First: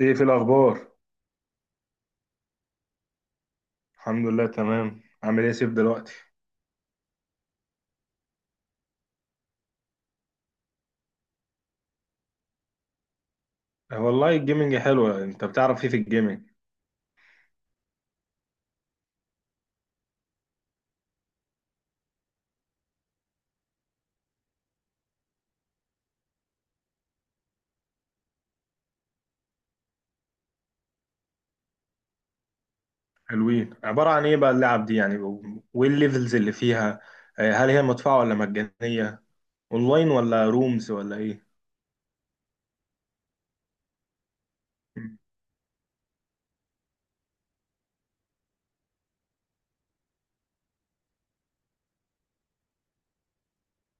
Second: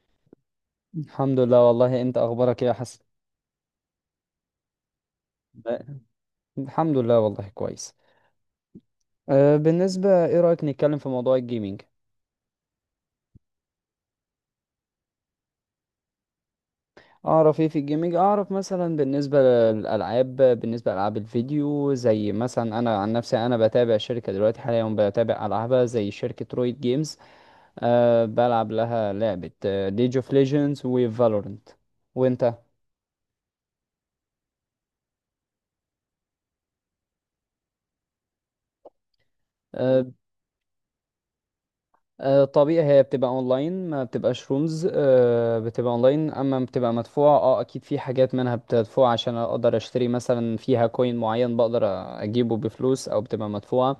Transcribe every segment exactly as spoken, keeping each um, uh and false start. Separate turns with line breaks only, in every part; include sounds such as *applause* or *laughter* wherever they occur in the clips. ايه في الاخبار؟
الحمد لله، والله. انت اخبارك ايه يا حسن؟
الحمد لله، تمام. عامل ايه يا سيف دلوقتي؟
الحمد لله، والله كويس. أه بالنسبة، ايه رأيك نتكلم في موضوع الجيمينج؟
آه، والله الجيمنج حلوه. انت بتعرف ايه في الجيمنج؟
اعرف ايه في الجيمينج. اعرف مثلا بالنسبة للالعاب، بالنسبة لالعاب الفيديو، زي مثلا انا عن نفسي، انا بتابع شركة دلوقتي، حاليا بتابع العابها، زي شركة رويد جيمز. أه بلعب لها لعبة ليج اوف ليجندز وفالورنت. وانت؟
حلوين. عباره عن ايه بقى اللعب دي يعني؟ وايه الليفلز اللي فيها؟ آه، هل هي مدفوعه ولا مجانيه؟ اونلاين
أه
ولا رومز ولا ايه؟
آه، طبيعي، هي بتبقى اونلاين، ما بتبقاش رومز.
مم.
آه، بتبقى اونلاين. اما بتبقى مدفوعة، اه اكيد، في حاجات منها بتدفع عشان اقدر اشتري مثلا فيها كوين معين، بقدر اجيبه بفلوس، او بتبقى مدفوعة.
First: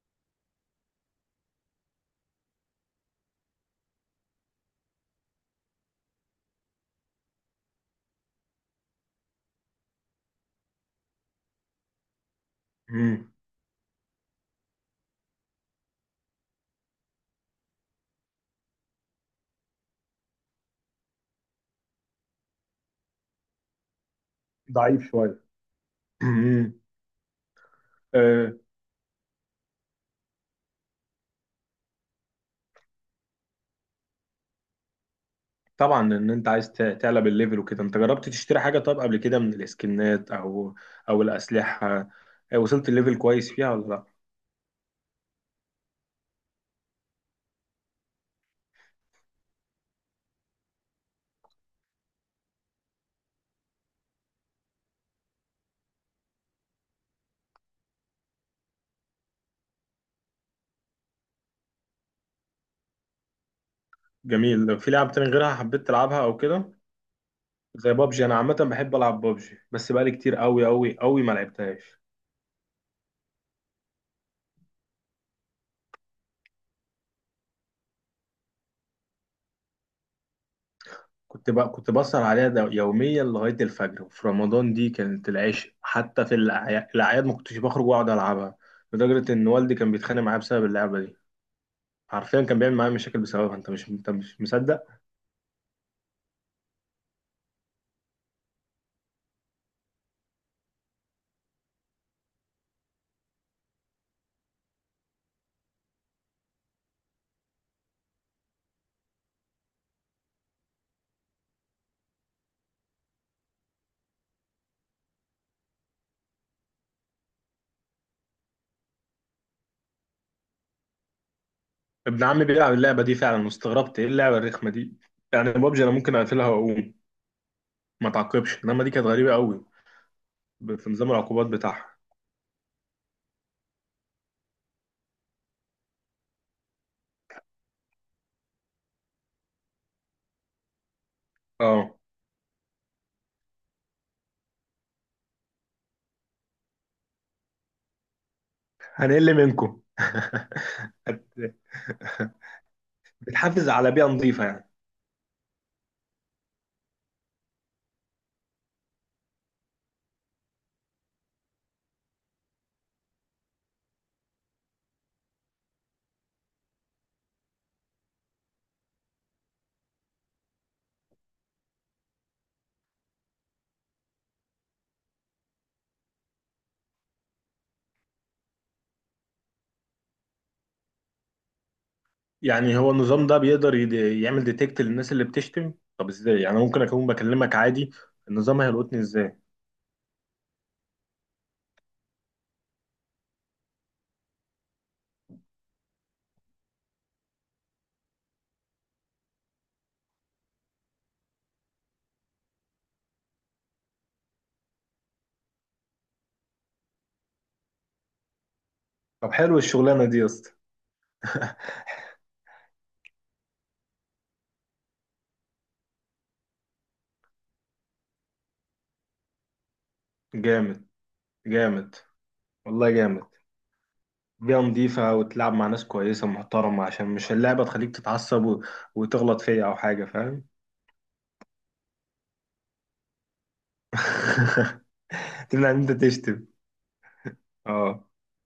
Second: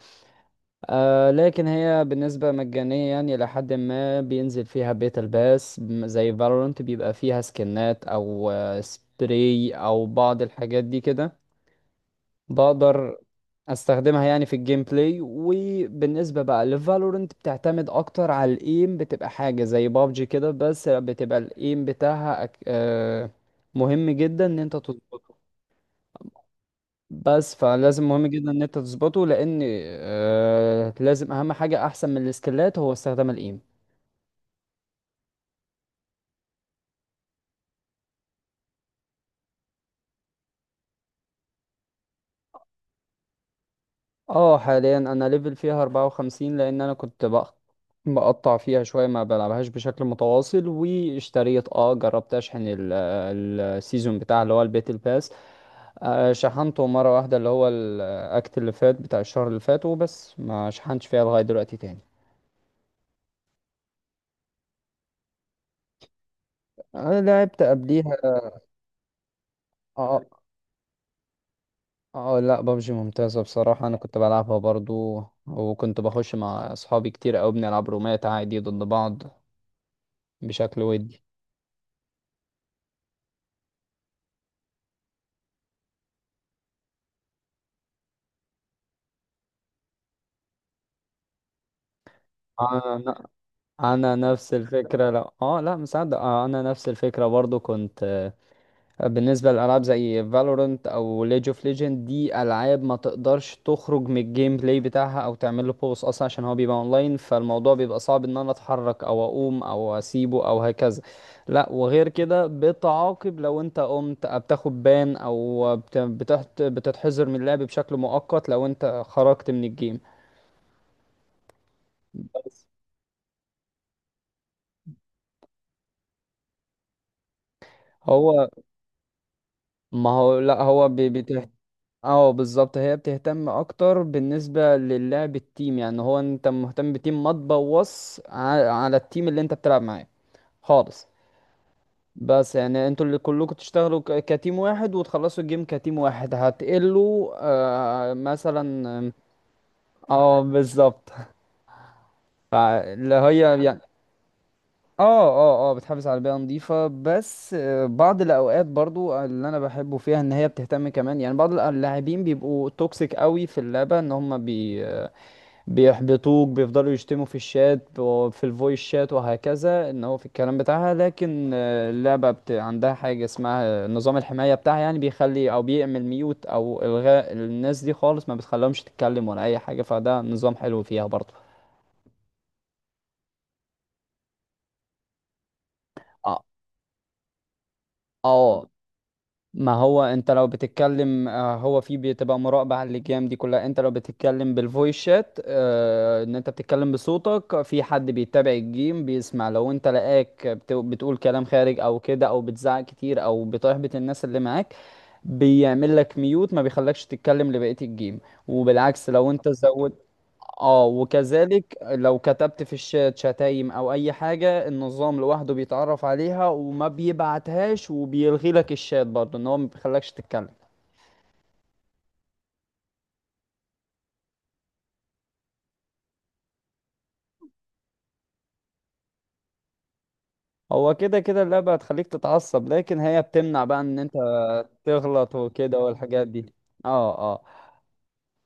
آه، لكن هي بالنسبة مجانية، يعني لحد ما بينزل فيها بيتا الباس، م- زي فالورانت بيبقى فيها سكنات او آه، سبراي او بعض الحاجات دي كده، بقدر
مم.
استخدمها يعني في الجيم بلاي. وبالنسبة بقى لفالورنت، بتعتمد اكتر على الايم، بتبقى حاجة زي بابجي كده، بس بتبقى الايم بتاعها أك... آه، مهم جدا ان انت
ضعيف
تظبطه.
شويه. مم.
بس فلازم مهم جدا
آه،
ان انت تظبطه لان آه، لازم اهم حاجة، احسن من السكيلات، هو استخدام الايم.
طبعا ان انت عايز ت- تعلى بالليفل وكده. انت جربت تشتري حاجه طيب قبل كده من الاسكنات او او الاسلحه؟ آه، وصلت الليفل كويس فيها ولا لا؟
اه حاليا انا ليفل فيها أربعة وخمسين، لان انا كنت بق- بقطع فيها شوية، ما بلعبهاش بشكل متواصل. واشتريت، اه جربت اشحن ال- السيزون بتاع اللي هو الباتل باس. آه، شحنته مرة واحدة، اللي هو الاكت اللي فات بتاع الشهر اللي فات، وبس. ما شحنتش فيها لغاية دلوقتي تاني.
جميل. في لعب تاني غيرها حبيت تلعبها او كده؟
انا لعبت
زي
قبليها.
بابجي، انا عامه بحب العب بابجي بس بقالي
اه،
كتير قوي قوي قوي ما لعبتهاش.
اه، لا ببجي ممتازة بصراحة، انا كنت بلعبها برضو، وكنت بخش مع اصحابي كتير اوي، بنلعب رومات عادي ضد بعض بشكل ودي.
كنت بقى كنت بسهر عليها ده يوميا لغايه الفجر، وفي رمضان دي كانت العشق، حتى في الأعيا- الاعياد ما كنتش بخرج واقعد العبها. لدرجه ان والدي كان بيتخانق معايا بسبب اللعبه دي. حرفيا كان بيعمل معايا مشاكل بسببها. انت مش انت
انا
مش
نفس
مصدق.
الفكره، لا اه لا مصدق. آه انا نفس الفكره برضو كنت. آه، بالنسبه لالعاب زي فالورنت او ليج اوف ليجند، دي العاب ما تقدرش تخرج من الجيم بلاي بتاعها او تعمل له بوز اصلا، عشان هو بيبقى اونلاين، فالموضوع بيبقى صعب ان انا اتحرك او اقوم او اسيبه او هكذا. لا وغير كده بتعاقب، لو انت قمت آه، بتاخد بان، او بت- بتحت- بتتحذر من اللعب بشكل مؤقت لو انت خرجت من الجيم.
ابن عمي
بس
بيلعب اللعبه دي فعلا، واستغربت ايه اللعبه الرخمه دي. يعني بابجي انا ممكن اقفلها واقوم، ما
هو
تعاقبش، انما دي كانت غريبه قوي.
ما هو لا
ب- في
هو.
نظام العقوبات بتاعها.
اه بالظبط، هي بتهتم اكتر بالنسبه للعب التيم، يعني هو انت مهتم بتيم، ما تبوظ ع- على التيم اللي انت بتلعب معاه خالص.
اه،
بس يعني انتوا اللي كلكم تشتغلوا ك- كتيم واحد، وتخلصوا الجيم كتيم واحد، هتقلوا آه مثلا.
هنقل منكم
اه بالظبط *laughs*
*laughs*
فاللي هي
بتحافظ
يعني،
على بيئة نظيفة يعني.
اه اه اه بتحافظ على بيئة نظيفة. بس آه، بعض الأوقات برضو اللي أنا بحبه فيها، إن هي بتهتم كمان، يعني بعض اللاعبين بيبقوا توكسيك قوي في اللعبة، إن هم بي بيحبطوك، بيفضلوا يشتموا في الشات وفي الفويس شات وهكذا، ان هو في الكلام بتاعها. لكن آه، اللعبة بت... عندها حاجة اسمها نظام الحماية بتاعها، يعني بيخلي او بيعمل ميوت او الغاء الناس دي خالص، ما بتخليهمش تتكلم ولا اي حاجة، فده نظام حلو فيها برضه.
يعني هو النظام ده بيقدر يد- يعمل ديتكت للناس اللي بتشتم؟ طب ازاي، يعني ممكن اكون بكلمك عادي، النظام
اه
هيلقطني ازاي؟
ما هو انت لو بتتكلم، آه، هو في بتبقى مراقبة على اللجام دي كلها. انت لو بتتكلم بالفويس شات، آه، ان انت بتتكلم بصوتك، في حد بيتابع الجيم بيسمع، لو انت لقاك بت- بتقول كلام خارج او كده، او بتزعق كتير او بتحبط الناس اللي معاك، بيعمل لك ميوت، ما بيخلكش تتكلم لبقية الجيم. وبالعكس لو
طب
انت
حلو
زود.
الشغلانة دي يا اسطى.
اه وكذلك لو كتبت في الشات شتايم او اي حاجة، النظام لوحده بيتعرف عليها وما بيبعتهاش، وبيلغي لك الشات برضه، ان هو ما بيخلكش تتكلم.
جامد، جامد، والله جامد. بيئة نظيفة وتلعب مع ناس كويسة محترمة عشان مش اللعبة تخليك تتعصب و وتغلط فيا او حاجة، فاهم؟
هو كده كده اللعبة هتخليك تتعصب، لكن هي بتمنع بقى ان انت تغلط
*laughs* تمنع ان
وكده
انت
والحاجات
تشتم.
دي. اه. آه.
اه.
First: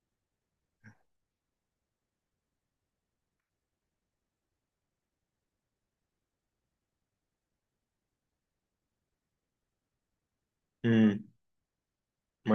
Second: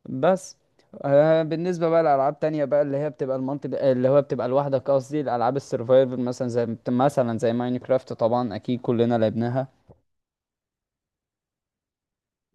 بس آه، بالنسبة بقى لألعاب تانية بقى، اللي هي بتبقى المالتي، اللي هو بتبقى لوحدك، قصدي الألعاب السرفايفل مثلا، زي مثلا زي ماينكرافت طبعا، أكيد كلنا لعبناها.
امم.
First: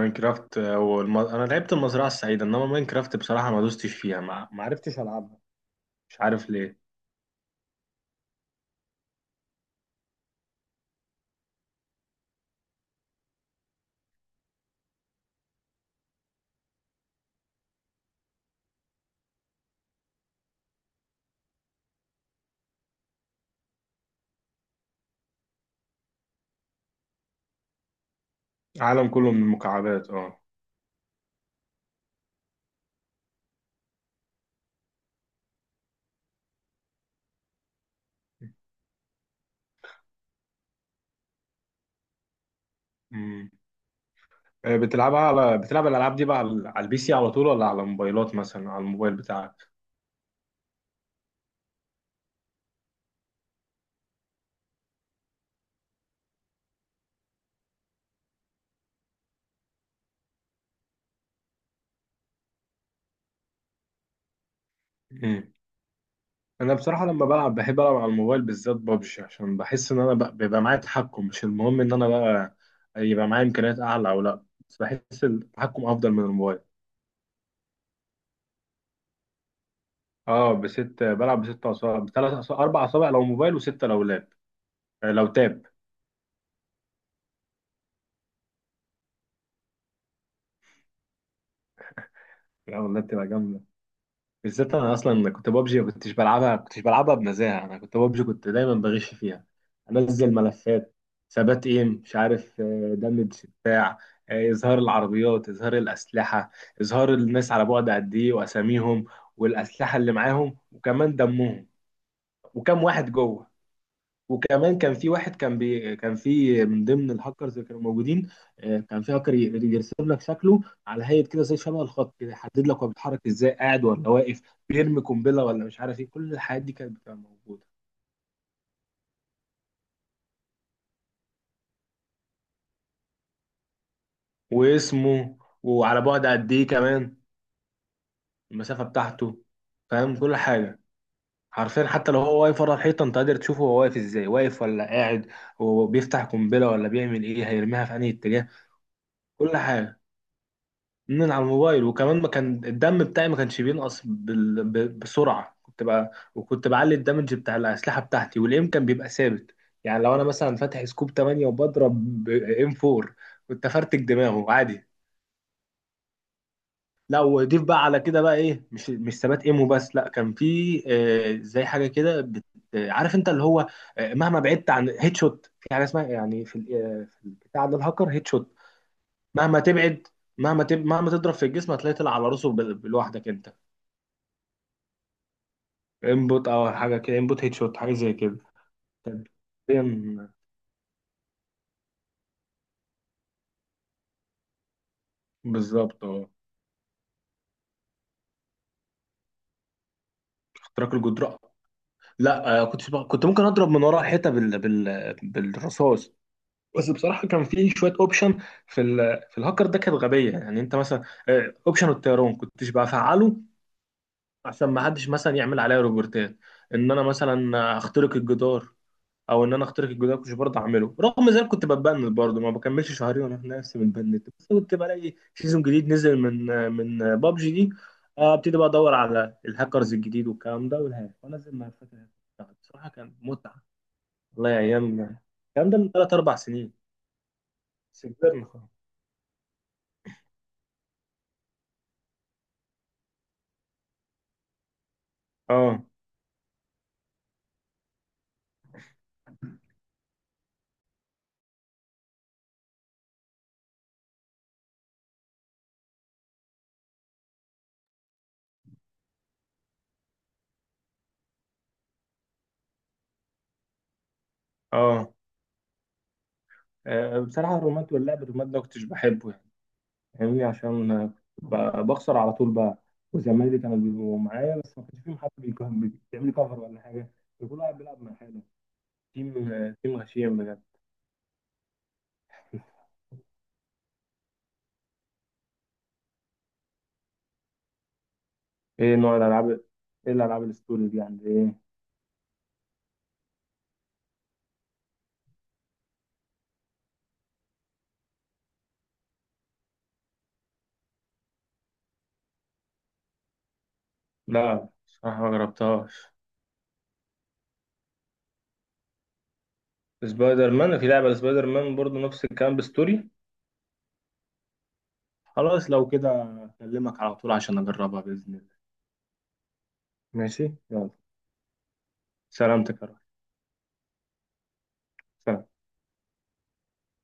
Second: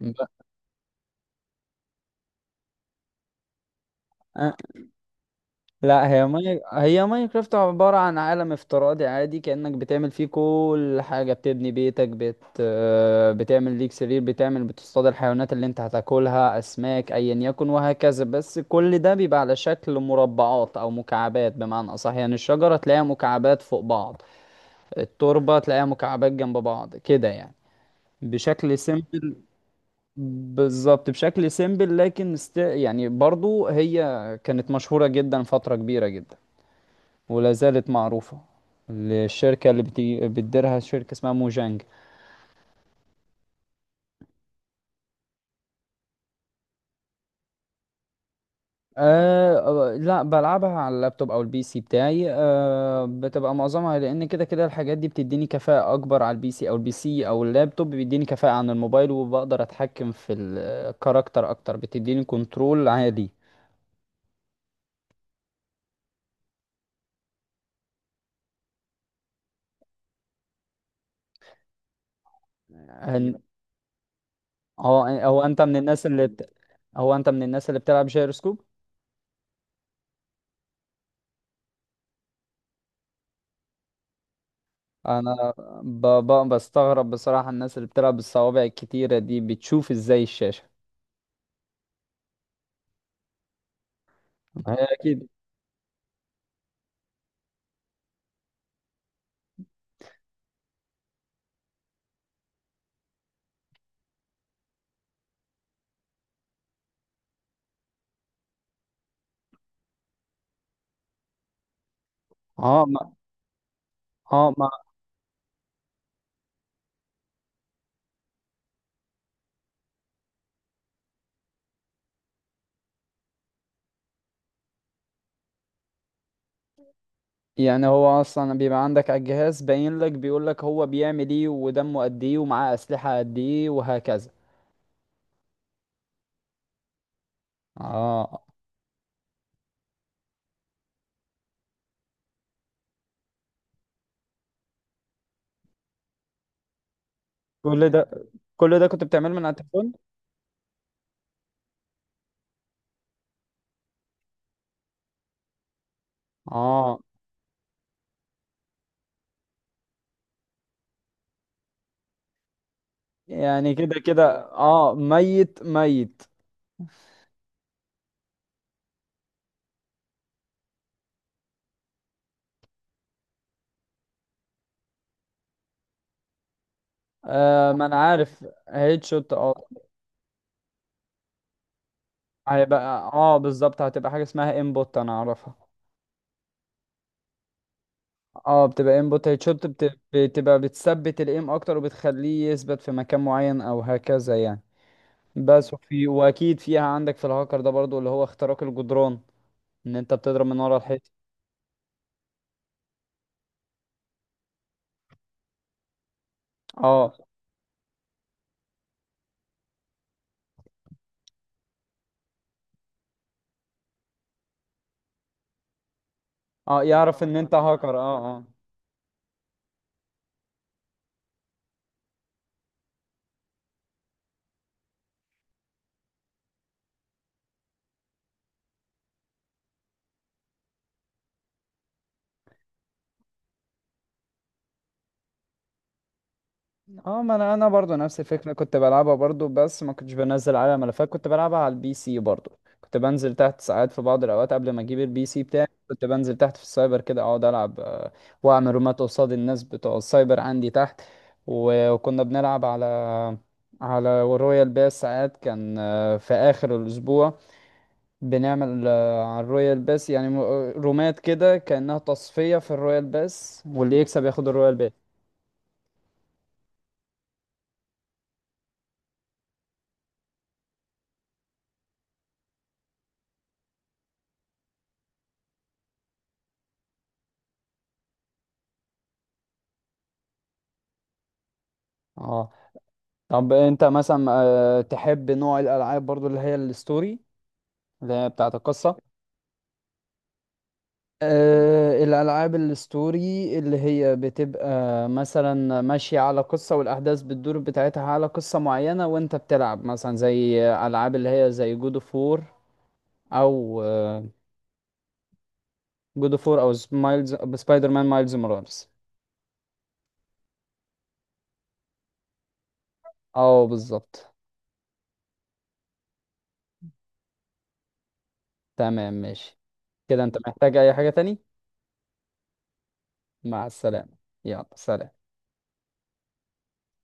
ب-
هو الم... انا لعبت المزرعة السعيدة، انما ماينكرافت بصراحة ما دوستش فيها، ما
آه،
ما عرفتش العبها.
لا
مش
هي
عارف
ماي...
ليه.
هي ماينكرافت عبارة عن عالم افتراضي عادي، كأنك بتعمل فيه كل حاجة، بتبني بيتك، بت... آه، بتعمل ليك سرير، بتعمل بتصطاد الحيوانات اللي انت هتاكلها، أسماك أيا يكن وهكذا. بس كل ده بيبقى على شكل مربعات أو مكعبات بمعنى أصح، يعني الشجرة تلاقيها مكعبات فوق بعض، التربة تلاقيها مكعبات جنب بعض كده يعني، بشكل
عالم كله
سيمبل.
من المكعبات، اه.
بالظبط بشكل سيمبل. لكن است... يعني برضو هي كانت مشهورة جدا فترة كبيرة جدا، ولا زالت معروفة للشركة اللي بتي... بتديرها، شركة اسمها موجانج.
مم. آه، بتلعبها على بتلعب الالعاب دي بقى على على البي سي على طول، ولا على موبايلات، مثلا على الموبايل
أه
بتاعك؟
آه، لا بلعبها على اللابتوب او البي سي بتاعي. أه بتبقى معظمها، لان كده كده الحاجات دي بتديني كفاءة اكبر على البي سي، او البي سي او اللابتوب بيديني كفاءة عن الموبايل، وبقدر اتحكم في الكاركتر اكتر، بتديني كنترول عالي.
مم. انا بصراحه لما بلعب بحب العب على الموبايل، بالذات ببجي، عشان بحس ان انا بقى- بيبقى معايا تحكم. مش المهم ان انا بقى يبقى
هن-
معايا امكانيات اعلى او لا، بس
هو
بحس
هو انت من
التحكم
الناس
افضل من
اللي بت...
الموبايل.
هو انت من الناس اللي بتلعب جيروسكوب؟
اه، بست بلعب بست اصابع، بثلاث اصابع، اربع اصابع لو موبايل، وسته لو لاب. آه، لو
انا
تاب.
ب... ب... بستغرب بصراحة الناس اللي بتلعب بالصوابع الكتيرة دي، بتشوف ازاي الشاشة.
لو لاب تبقى جامده.
ما
بالذات
هي
انا
اكيد.
اصلا كنت ببجي، ما كنتش بلعبها كنتش بلعبها بنزاهه. انا كنت ببجي كنت دايما بغش فيها. انزل ملفات، ثبات ايم، مش عارف، دمج، بتاع، آه، اظهار العربيات، اظهار الاسلحه، اظهار الناس على بعد قد ايه واساميهم، والاسلحه اللي معاهم، وكمان دمهم، وكم
اه ما
واحد جوه.
اه ما
وكمان كان في واحد، كان بي، كان في من ضمن الهاكرز اللي كانوا موجودين. آه، كان في هاكر ي- يرسم لك شكله، على هيئه كده، زي شبه الخط كده، يحدد لك هو بيتحرك ازاي، قاعد ولا واقف، بيرمي قنبله ولا مش عارف ايه. كل الحاجات دي كانت بتبقى موجوده.
يعني هو اصلا بيبقى عندك على الجهاز باين لك، بيقول لك هو بيعمل ايه، ودمه قد ايه، ومعاه اسلحة قد ايه، وهكذا.
واسمه، وعلى بعد قد ايه كمان،
اه
المسافه بتاعته. فاهم كل حاجه. حرفيا حتى لو هو واقف ورا الحيطه انت قادر تشوفه، هو واقف ازاي، واقف ولا قاعد، وبيفتح قنبله ولا بيعمل ايه، هيرميها
كل
في انهي
ده،
اتجاه.
كل ده كنت بتعمله من على
كل
التليفون.
حاجه. من على الموبايل. وكمان ما كان الدم بتاعي ما كانش بينقص بال... ب... بسرعه. كنت بقى وكنت بعلي
اه
الدمج بتاع الاسلحه بتاعتي، والايم كان بيبقى ثابت. يعني لو انا مثلا فاتح سكوب تمانية وبضرب ب ام اربعة، كنت
يعني
افرتك
كده كده
دماغه عادي.
اه ميت ميت.
لا، وضيف بقى على كده بقى ايه، مش مش ثبات ايم وبس. لا كان في آه زي حاجه كده بت... آه، عارف انت اللي هو، آه، مهما بعدت عن هيد شوت في حاجه اسمها، يعني في ال- آه، في بتاع
آه
ده
ما انا
الهاكر هيد
عارف
شوت.
هيد شوت،
مهما
اه.
تبعد، مهما تب... مهما تضرب في الجسم هتلاقي طلع على راسه
هيبقى،
بال- لوحدك
اه
انت.
بالظبط، هتبقى حاجة اسمها انبوت، انا اعرفها.
انبوت او حاجه كده، انبوت هيد شوت، حاجه زي كده.
اه بتبقى
كانت
انبوت هيدشوت، بت...
بين-
بتبقى بتثبت الايم اكتر، وبتخليه يثبت في مكان معين او هكذا يعني. بس
بالظبط،
وفي
اه.
واكيد فيها عندك في الهاكر ده برضو، اللي هو اختراق الجدران، ان انت بتضرب من ورا
اختراق
الحيط.
الجدران. لا، آه، كنت بقى- كنت ممكن اضرب من ورا الحيطه بال... بال... بالرصاص. بس
اه
بصراحه كان في شويه اوبشن، في ال... في الهاكر ده كانت غبيه، يعني انت مثلا اوبشن الطيران كنتش بفعله عشان ما حدش مثلا يعمل عليا روبورتات،
اه
ان انا
يعرف ان انت
مثلا
هاكر،
اخترق
اه اه.
الجدار. او ان انا اخترق الجدار كنت برضه اعمله، رغم ذلك كنت بتبند برضه، ما بكملش شهرين وانا في نفسي متبند، بس كنت بلاقي سيزون جديد نزل من من بابجي دي. آه، ابتدي بقى ادور على الهاكرز الجديد والكلام ده والهاك، وانا زي ما فاكر الهاك. بصراحه كان متعه. والله يا ايام. الكلام ده من ثلاث اربع سنين.
اه ما انا انا برضو
بس
نفس
كبرنا
الفكره
خلاص.
كنت بلعبها برضو، بس ما كنتش بنزل عليها ملفات، كنت بلعبها على البي سي برضو. كنت بنزل تحت ساعات في بعض الاوقات قبل ما اجيب البي سي بتاعي،
اه،
كنت بنزل تحت في السايبر كده اقعد العب، آه، واعمل رومات قصاد الناس بتوع السايبر عندي تحت. و- وكنا بنلعب على على رويال باس ساعات، كان آه، في اخر الاسبوع بنعمل آه، على الرويال باس يعني م- رومات كده كانها تصفيه في الرويال باس، واللي يكسب ياخد الرويال باس.
اه، آه، بصراحه الرومات واللعب الرومات ده ما كنتش بحبه يعني. فاهمني؟ عشان ب- بخسر على طول بقى، وزمايلي كانوا بيبقوا معايا بس ما كانش فيهم حد بيكون- بيعمل لي كفر ولا حاجه. كل واحد بيلعب مع حاله. تيم تيم غشيم بجد.
اه
*laughs*
طب انت مثلا آه، تحب نوع الالعاب برضو اللي هي الستوري، اللي هي بتاعت القصه؟
ايه نوع الالعاب؟ ايه الالعاب الستوري دي يعني ايه؟
أه الالعاب الستوري اللي هي بتبقى مثلا ماشيه على قصه، والاحداث بتدور بتاعتها على قصه معينه، وانت بتلعب مثلا زي العاب اللي هي زي جود اوف وور، او
لا صراحه ما جربتهاش.
جود اوف وور او مايلز سبايدر مان مايلز مورالز.
سبايدر مان، في لعبه سبايدر مان برضه نفس الكلام بستوري.
اه بالظبط.
خلاص لو كده اكلمك على طول عشان اجربها باذن الله.
تمام ماشي. كده انت
ماشي،
محتاج
يلا.
اي حاجه تاني؟
سلامتك يا رب.
مع السلامه. يلا سلام.
سلام.